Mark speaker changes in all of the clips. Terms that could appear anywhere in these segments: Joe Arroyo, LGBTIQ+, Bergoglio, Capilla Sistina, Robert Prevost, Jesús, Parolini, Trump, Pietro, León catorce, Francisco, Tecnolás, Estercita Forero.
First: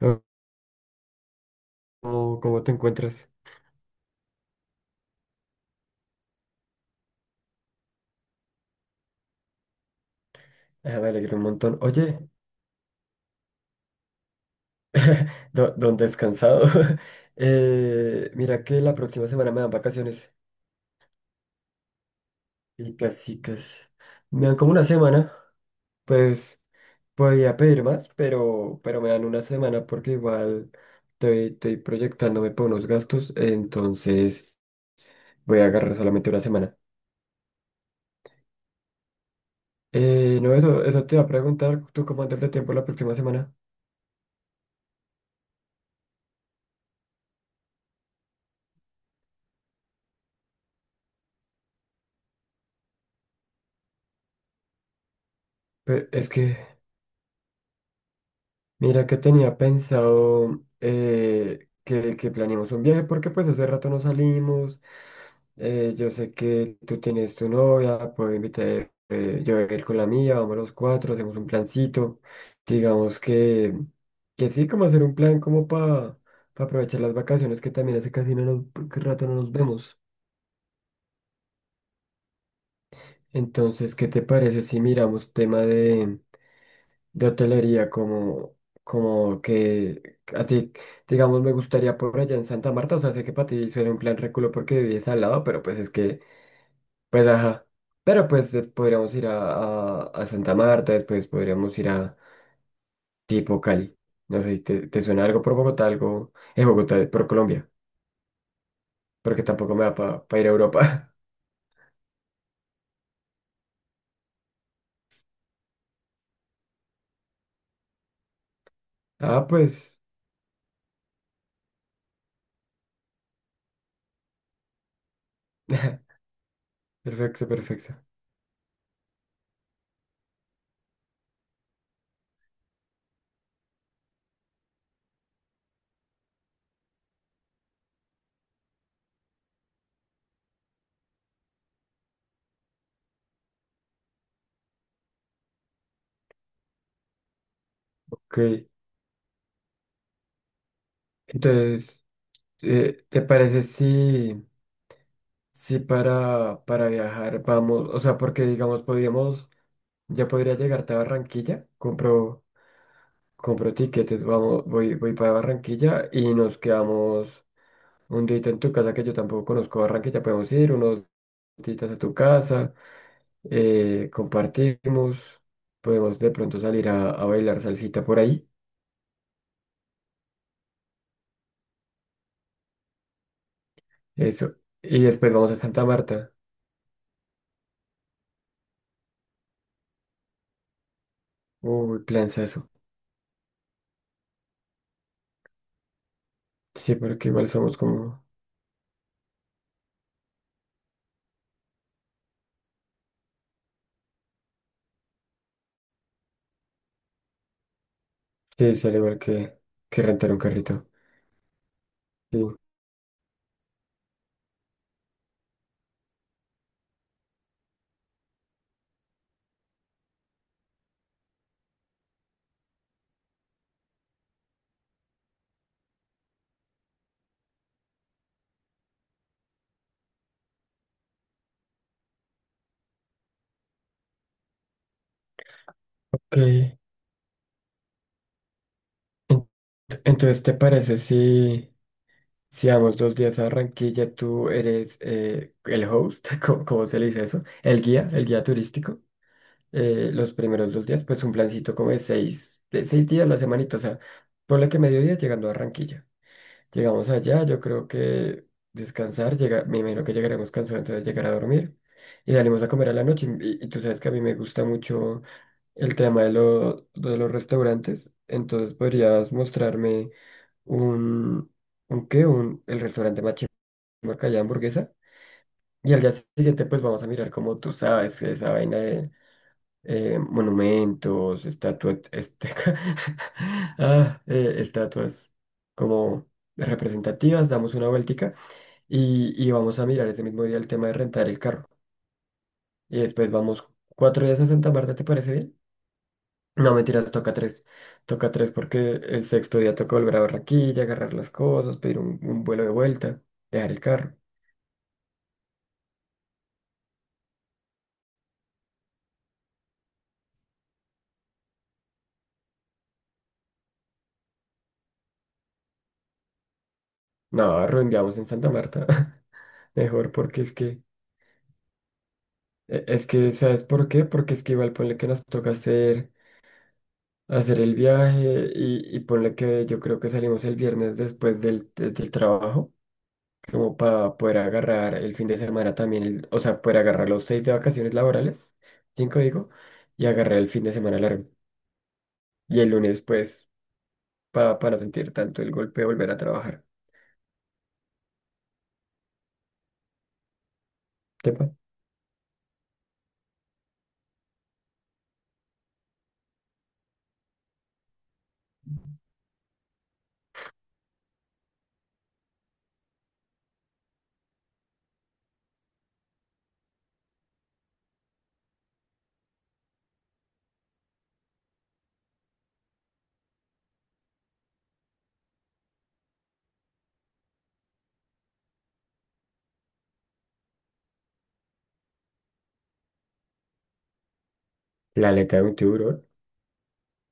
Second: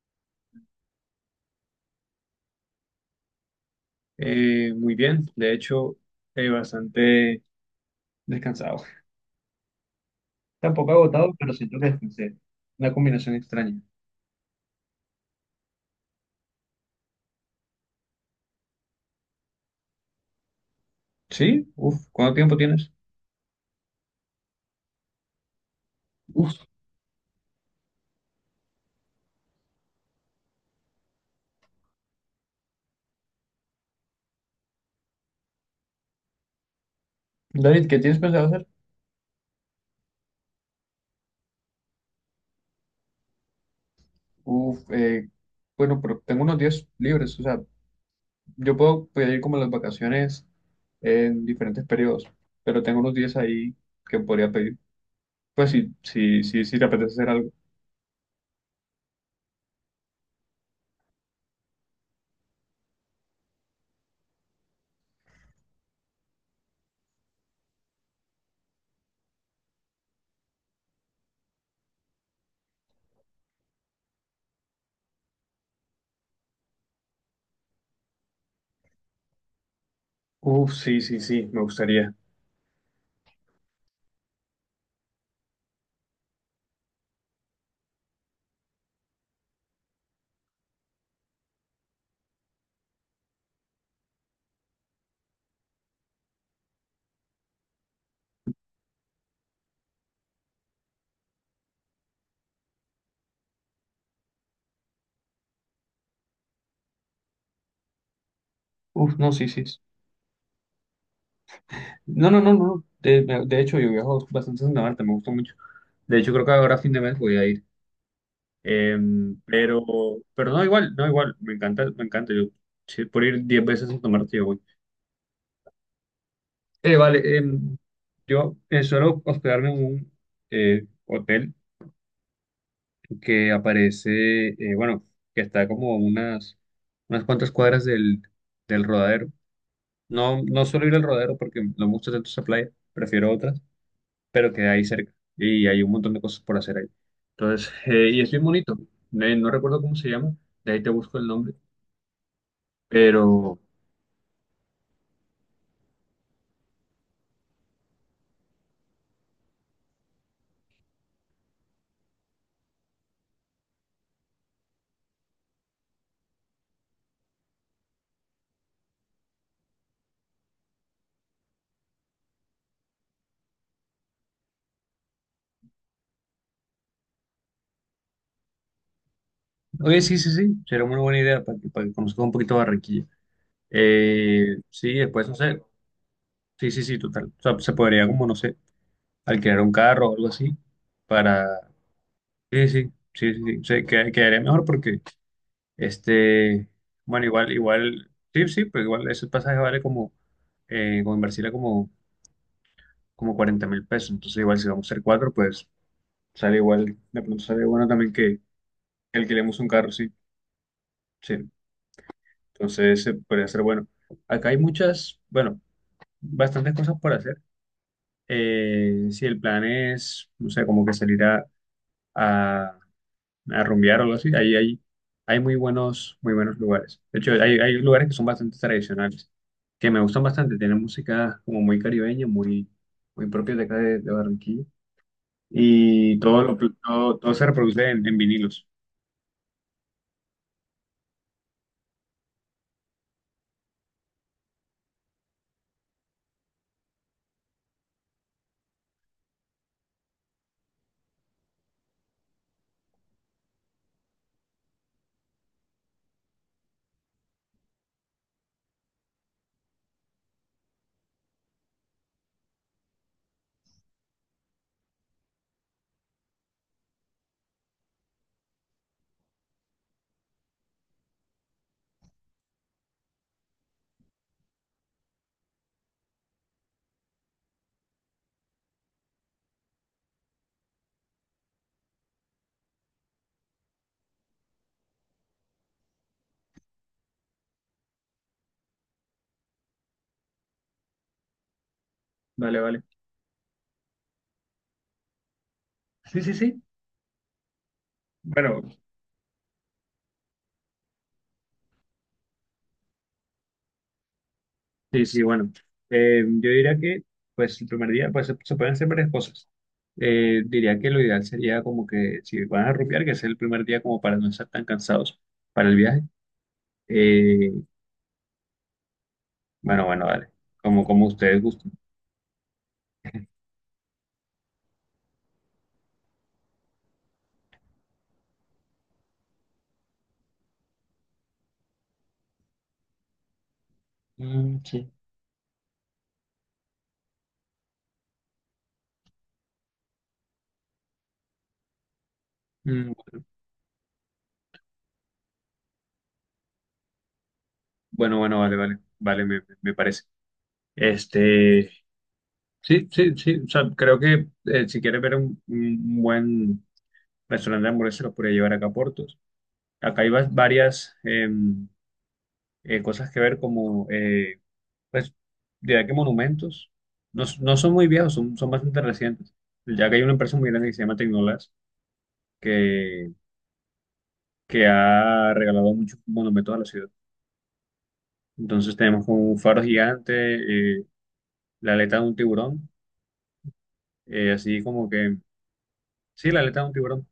Speaker 1: Oh. ¿Cómo te encuentras?
Speaker 2: Muy bien, de hecho, bastante descansado. Tampoco
Speaker 1: Ah, me
Speaker 2: agotado,
Speaker 1: alegro un
Speaker 2: pero siento
Speaker 1: montón.
Speaker 2: que
Speaker 1: Oye,
Speaker 2: descansé. Una combinación extraña.
Speaker 1: don descansado. Mira que la próxima semana me dan vacaciones.
Speaker 2: ¿Sí? Uf, ¿cuánto tiempo tienes?
Speaker 1: Y casi, casi. Me dan como una semana.
Speaker 2: Uf,
Speaker 1: Pues podía pedir más, pero me dan una semana porque igual estoy proyectándome por unos gastos. Entonces voy a agarrar solamente una semana.
Speaker 2: David, ¿qué tienes pensado hacer?
Speaker 1: No, eso te iba a preguntar. ¿Tú cómo andas de tiempo la próxima semana?
Speaker 2: Uf, bueno, pero tengo unos días libres, o sea, yo puedo pedir como las vacaciones en diferentes periodos, pero tengo unos días ahí que podría pedir. Pues sí,
Speaker 1: Es
Speaker 2: sí,
Speaker 1: que
Speaker 2: sí, sí te apetece hacer algo.
Speaker 1: mira que tenía pensado que planeemos un viaje porque pues hace rato no salimos. Yo sé que tú tienes tu novia, puedo invitar, yo voy a ir con la mía, vamos los cuatro, hacemos un plancito. Digamos que sí, como hacer un plan como para aprovechar las vacaciones que también hace casi no nos, que rato no nos vemos.
Speaker 2: Uf, sí, sí, sí, me gustaría.
Speaker 1: Entonces, ¿qué te parece si miramos tema de hotelería, como que a ti, digamos, me gustaría por allá en Santa Marta, o sea, sé que para ti suena un plan reculo porque vives al lado, pero pues es que, pues ajá, pero pues podríamos ir a, a Santa Marta, después podríamos ir a tipo Cali, no sé, si ¿te suena algo por Bogotá, algo en Bogotá, por Colombia?
Speaker 2: Uf, no,
Speaker 1: Porque
Speaker 2: sí, sí.
Speaker 1: tampoco me da para ir a Europa.
Speaker 2: No, no, no, no, no. De hecho, yo viajo bastante a Santa Marta, me gusta mucho. De hecho, creo que ahora a fin de mes voy a ir. Em,
Speaker 1: Ah,
Speaker 2: pero,
Speaker 1: pues.
Speaker 2: pero no, igual, no, igual. Me encanta, me encanta. Yo, sí, por ir 10 veces a Santa Marta, yo voy. Vale,
Speaker 1: Perfecto, perfecto.
Speaker 2: yo suelo hospedarme en un hotel que aparece, bueno, que está como a unas cuantas cuadras del Rodadero. No, no suelo ir al Rodadero porque no me gusta tanto esa playa, prefiero otras, pero queda ahí cerca y hay un montón de cosas por hacer ahí. Entonces, y es
Speaker 1: Ok,
Speaker 2: bien bonito. No recuerdo cómo se llama, de ahí te busco el nombre,
Speaker 1: entonces, ¿te
Speaker 2: pero...
Speaker 1: parece si? Si para viajar vamos, o sea, porque digamos, podríamos, ya podría llegarte a Barranquilla, compro tiquetes, vamos, voy para Barranquilla y nos quedamos un día en tu casa que yo tampoco conozco Barranquilla, podemos ir unos días a tu casa, compartimos, podemos de pronto salir a bailar salsita por ahí,
Speaker 2: Oye, sí, sí, sí, será una buena idea para que conozcas un poquito Barranquilla.
Speaker 1: eso,
Speaker 2: Sí,
Speaker 1: y
Speaker 2: después,
Speaker 1: después
Speaker 2: no
Speaker 1: vamos a
Speaker 2: sé,
Speaker 1: Santa Marta,
Speaker 2: sí, sí, sí, total. O sea, se podría como, no sé, alquilar un carro o algo así para...
Speaker 1: uy,
Speaker 2: Sí,
Speaker 1: eso
Speaker 2: sí, sí, sí, sí, quedaría mejor porque, este,
Speaker 1: sí,
Speaker 2: bueno,
Speaker 1: porque igual
Speaker 2: igual,
Speaker 1: somos
Speaker 2: igual,
Speaker 1: como,
Speaker 2: sí, sí, pero igual ese pasaje vale como, como en Barcelona como... como 40.000 pesos. Entonces, igual si vamos a ser cuatro, pues sale igual, de pronto sale bueno también que
Speaker 1: sí, sale igual
Speaker 2: alquilemos un carro,
Speaker 1: que
Speaker 2: sí,
Speaker 1: rentar un carrito.
Speaker 2: sí.
Speaker 1: Sí.
Speaker 2: Entonces, podría ser bueno. Acá hay muchas, bueno, bastantes cosas por hacer. Si el plan es, no sé, como que salir a, a rumbear o algo así, ahí hay, hay muy buenos lugares. De hecho, hay lugares que son bastante tradicionales, que me gustan bastante. Tienen música como muy caribeña, muy, muy propia de acá de Barranquilla. y todo, lo,
Speaker 1: Eh,
Speaker 2: Todo, todo se reproduce en vinilos.
Speaker 1: en- entonces, ¿te parece si vamos 2 días a Barranquilla? Tú eres el host. Cómo se le dice eso? El guía turístico. Los primeros 2 días, pues un plancito como de seis días la semanita, o sea, ponle que mediodía llegando a Barranquilla. Llegamos allá, yo creo que descansar, me imagino que llegaremos cansados, entonces llegar a dormir y salimos a comer a la noche. Y tú sabes que a mí me gusta mucho el tema de, de los restaurantes. Entonces podrías mostrarme un, un qué, un, el restaurante más chimba que haya hamburguesa. Y al día siguiente pues vamos a mirar como tú sabes, que esa vaina de monumentos, estatuas, este, ah, estatuas como representativas, damos una vueltica y vamos a mirar ese mismo día el tema de rentar el carro.
Speaker 2: Vale, vale.
Speaker 1: Y después vamos 4 días a Santa Marta, ¿te parece bien?
Speaker 2: Sí, sí, sí.
Speaker 1: No, mentiras, toca tres. Toca tres
Speaker 2: Bueno,
Speaker 1: porque el sexto día toca volver a Barranquilla, agarrar las cosas, pedir un vuelo de vuelta, dejar el carro.
Speaker 2: sí, sí, bueno. Yo diría que, pues, el primer día, pues, se pueden hacer varias cosas. Diría que lo ideal sería como que, si van a rupiar, que sea el primer día como para no estar tan cansados para el viaje. Eh,
Speaker 1: No, reenviamos en Santa Marta.
Speaker 2: bueno, bueno,
Speaker 1: Mejor
Speaker 2: vale.
Speaker 1: porque es que,
Speaker 2: Como, como ustedes gusten.
Speaker 1: es que, ¿sabes por qué? Porque es que igual ponle que nos toca hacer el viaje y ponle que yo creo que salimos el viernes después del, del trabajo, como para poder
Speaker 2: Mm, sí.
Speaker 1: agarrar el fin de semana también, el, o sea, poder agarrar los seis de vacaciones laborales, cinco digo, y agarrar el fin de semana largo. Y el
Speaker 2: Mm,
Speaker 1: lunes, pues, para no sentir tanto el golpe de volver a trabajar.
Speaker 2: bueno, bueno, vale, vale, vale, me, me parece.
Speaker 1: Tepa,
Speaker 2: Este, sí, sí, sí, o sea, creo que si quieres ver un buen restaurante de hamburguesas lo podría llevar acá a Portos. Acá hay varias cosas que ver, como, pues, diría que monumentos. No, no son muy viejos, son, son bastante recientes. Ya que hay una empresa muy grande que se llama Tecnolás, que, que ha regalado muchos monumentos a la ciudad. Entonces tenemos como un faro gigante, eh, la aleta de un tiburón, así como
Speaker 1: la
Speaker 2: que,
Speaker 1: aleta de un tiburón.
Speaker 2: sí, la aleta de un tiburón.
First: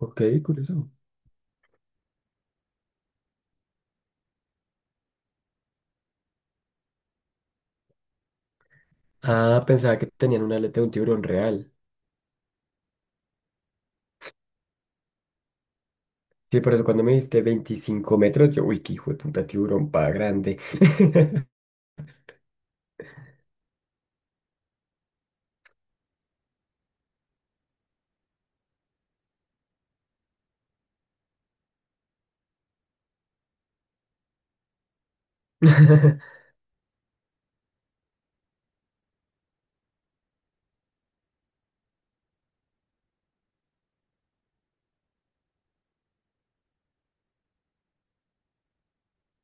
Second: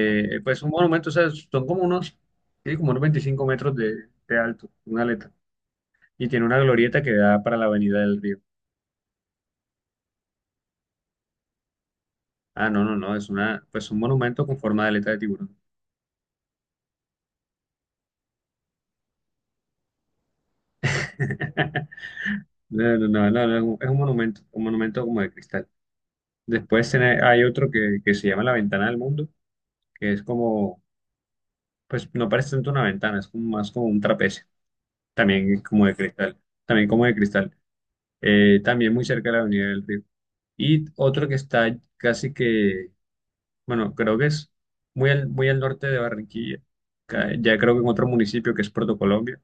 Speaker 1: Ok,
Speaker 2: Pues un
Speaker 1: curioso.
Speaker 2: monumento, o sea, son como unos, sí, como unos 25 metros de alto, una aleta. Y tiene una glorieta que da para la avenida del río.
Speaker 1: Ah, pensaba que tenían una aleta de un tiburón real.
Speaker 2: Ah, no, no, no, es una, pues un monumento con forma de aleta de tiburón.
Speaker 1: Sí, por eso cuando me dijiste 25 metros, yo, uy, qué hijo de puta tiburón pa' grande.
Speaker 2: No, no, no, no, no, es un, es un monumento como de cristal. Después hay otro que se llama la ventana del mundo, que es como, pues no parece tanto una ventana, es como, más como un trapecio, también como de cristal, también como de cristal. También muy cerca de la avenida del río. Y otro que está casi que, bueno, creo que es muy al norte de Barranquilla. Ya creo que en otro municipio que es Puerto Colombia,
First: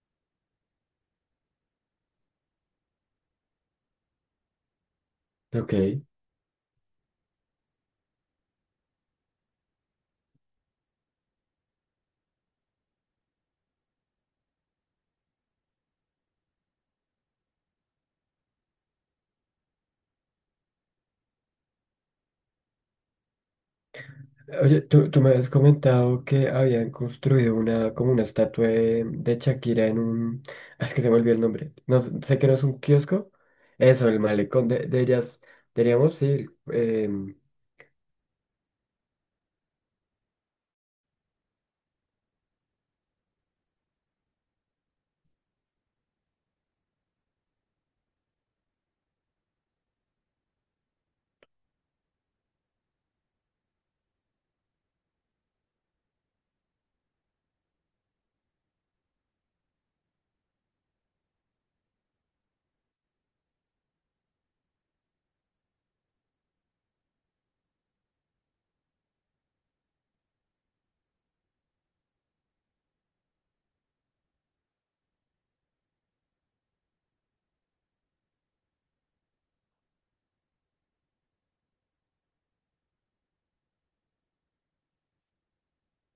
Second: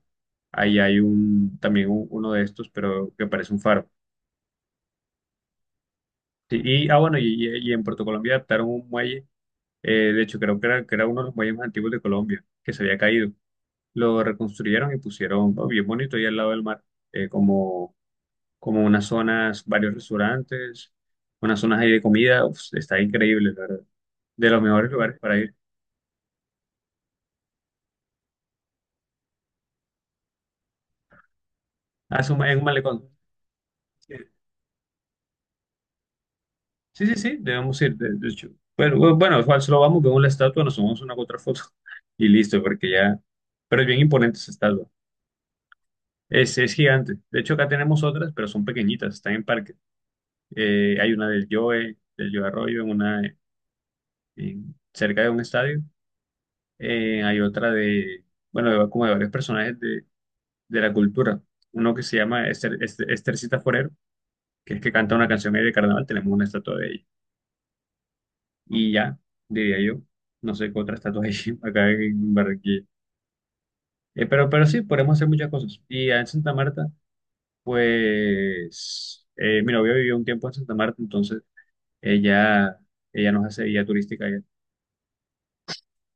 Speaker 2: ahí hay un, también uno de estos, pero que parece un faro.
Speaker 1: Ok.
Speaker 2: Sí, y, ah, bueno, y, y en Puerto Colombia adaptaron un muelle, de hecho creo que era uno de los muelles más antiguos de Colombia, que se había caído. Lo reconstruyeron y pusieron, oh, bien bonito, ahí al lado del mar, como, como unas zonas, varios restaurantes, unas zonas ahí de comida. Uf, está increíble, la verdad. De los
Speaker 1: Oye,
Speaker 2: mejores
Speaker 1: tú,
Speaker 2: lugares
Speaker 1: tú me
Speaker 2: para
Speaker 1: habías
Speaker 2: ir.
Speaker 1: comentado que habían construido una, como una estatua de Shakira en un. Ah, es que se me olvidó el nombre. No, sé
Speaker 2: Ah, es
Speaker 1: sé que no
Speaker 2: en
Speaker 1: es
Speaker 2: un
Speaker 1: un
Speaker 2: malecón.
Speaker 1: kiosco. Eso, el malecón de ellas. Deberíamos ir.
Speaker 2: Sí, sí, sí,
Speaker 1: Em,
Speaker 2: debemos ir, de hecho. Bueno, bueno, igual solo vamos, vemos la estatua, nos tomamos una u otra foto y listo, porque ya... Pero es bien imponente esa estatua. Es gigante. De hecho, acá tenemos otras, pero son pequeñitas, están en parque. Hay una del Joe Arroyo, en una, en- cerca de un estadio. Hay otra de, bueno, como de varios personajes de la cultura. Uno que se llama Esther, Estercita Forero, que es que canta una canción ahí de carnaval, tenemos una estatua de ella. Y ya, diría yo. No sé qué otra estatua hay acá en Barranquilla. Pero sí, podemos hacer muchas cosas. Y en Santa Marta, pues, mi novia vivió un tiempo en Santa Marta, entonces ella, ella nos hace guía turística allá.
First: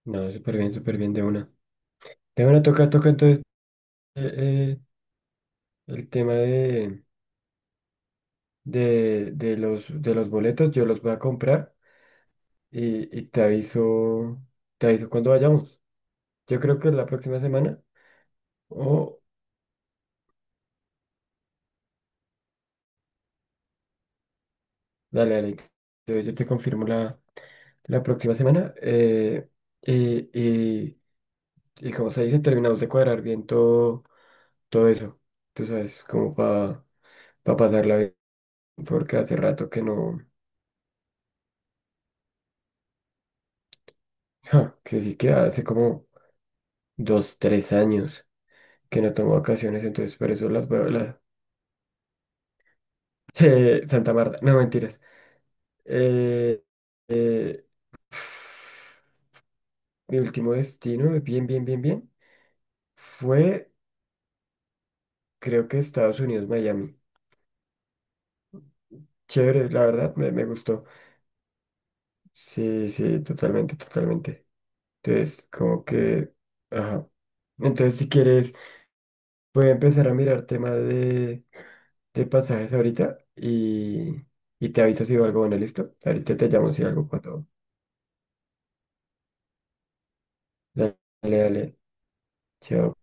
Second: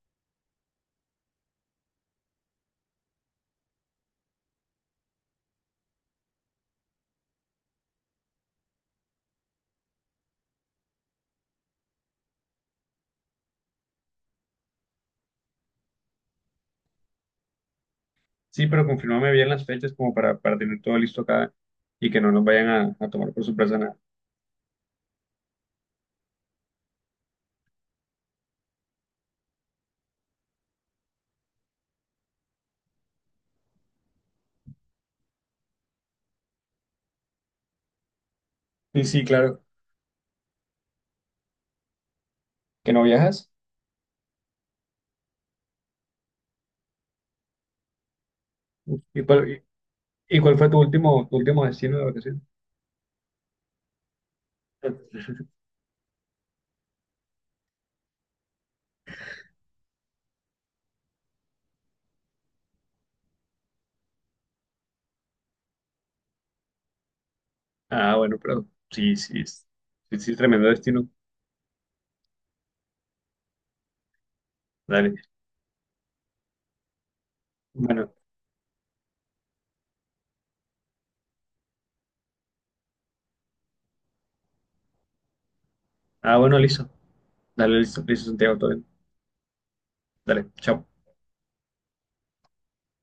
Speaker 1: no, súper bien de una. De una toca, toca entonces, eh, eh, el tema de, de los boletos, yo los voy a comprar y te aviso cuando vayamos. Yo creo que la próxima semana,
Speaker 2: Sí, pero
Speaker 1: o
Speaker 2: confírmame bien las fechas como para tener todo listo acá y que no nos vayan a tomar por sorpresa nada.
Speaker 1: dale, dale, yo te confirmo la próxima semana. Y, y como se dice, terminamos de cuadrar bien todo, todo eso. Tú sabes, como para pasarla bien,
Speaker 2: Sí,
Speaker 1: porque
Speaker 2: sí,
Speaker 1: hace
Speaker 2: claro.
Speaker 1: rato que no.
Speaker 2: ¿Que no viajas?
Speaker 1: Ja, que sí, que hace como 2, 3 años que no
Speaker 2: ¿Y
Speaker 1: tomo
Speaker 2: cuál, y,
Speaker 1: vacaciones, entonces por
Speaker 2: y
Speaker 1: eso
Speaker 2: cuál
Speaker 1: las
Speaker 2: fue
Speaker 1: veo la.
Speaker 2: tu último destino de vacaciones?
Speaker 1: Santa Marta, no mentiras. Eh, eh, mi último destino, bien, bien, bien, bien, fue creo que Estados Unidos, Miami.
Speaker 2: Ah, bueno, pero sí, sí, sí,
Speaker 1: Chévere, la verdad, me,
Speaker 2: sí,
Speaker 1: me
Speaker 2: tremendo
Speaker 1: gustó.
Speaker 2: destino.
Speaker 1: Sí, sí, totalmente, totalmente.
Speaker 2: Dale.
Speaker 1: Entonces, como que, ajá. Entonces, si
Speaker 2: Bueno,
Speaker 1: quieres, voy a empezar a mirar tema de pasajes ahorita y te aviso si veo algo bueno, ¿listo?
Speaker 2: ah,
Speaker 1: Ahorita te
Speaker 2: bueno,
Speaker 1: llamo si
Speaker 2: listo.
Speaker 1: algo cuando.
Speaker 2: Dale, listo, listo, Santiago, todo bien. Dale, chao.
Speaker 1: Dale, dale. Yo,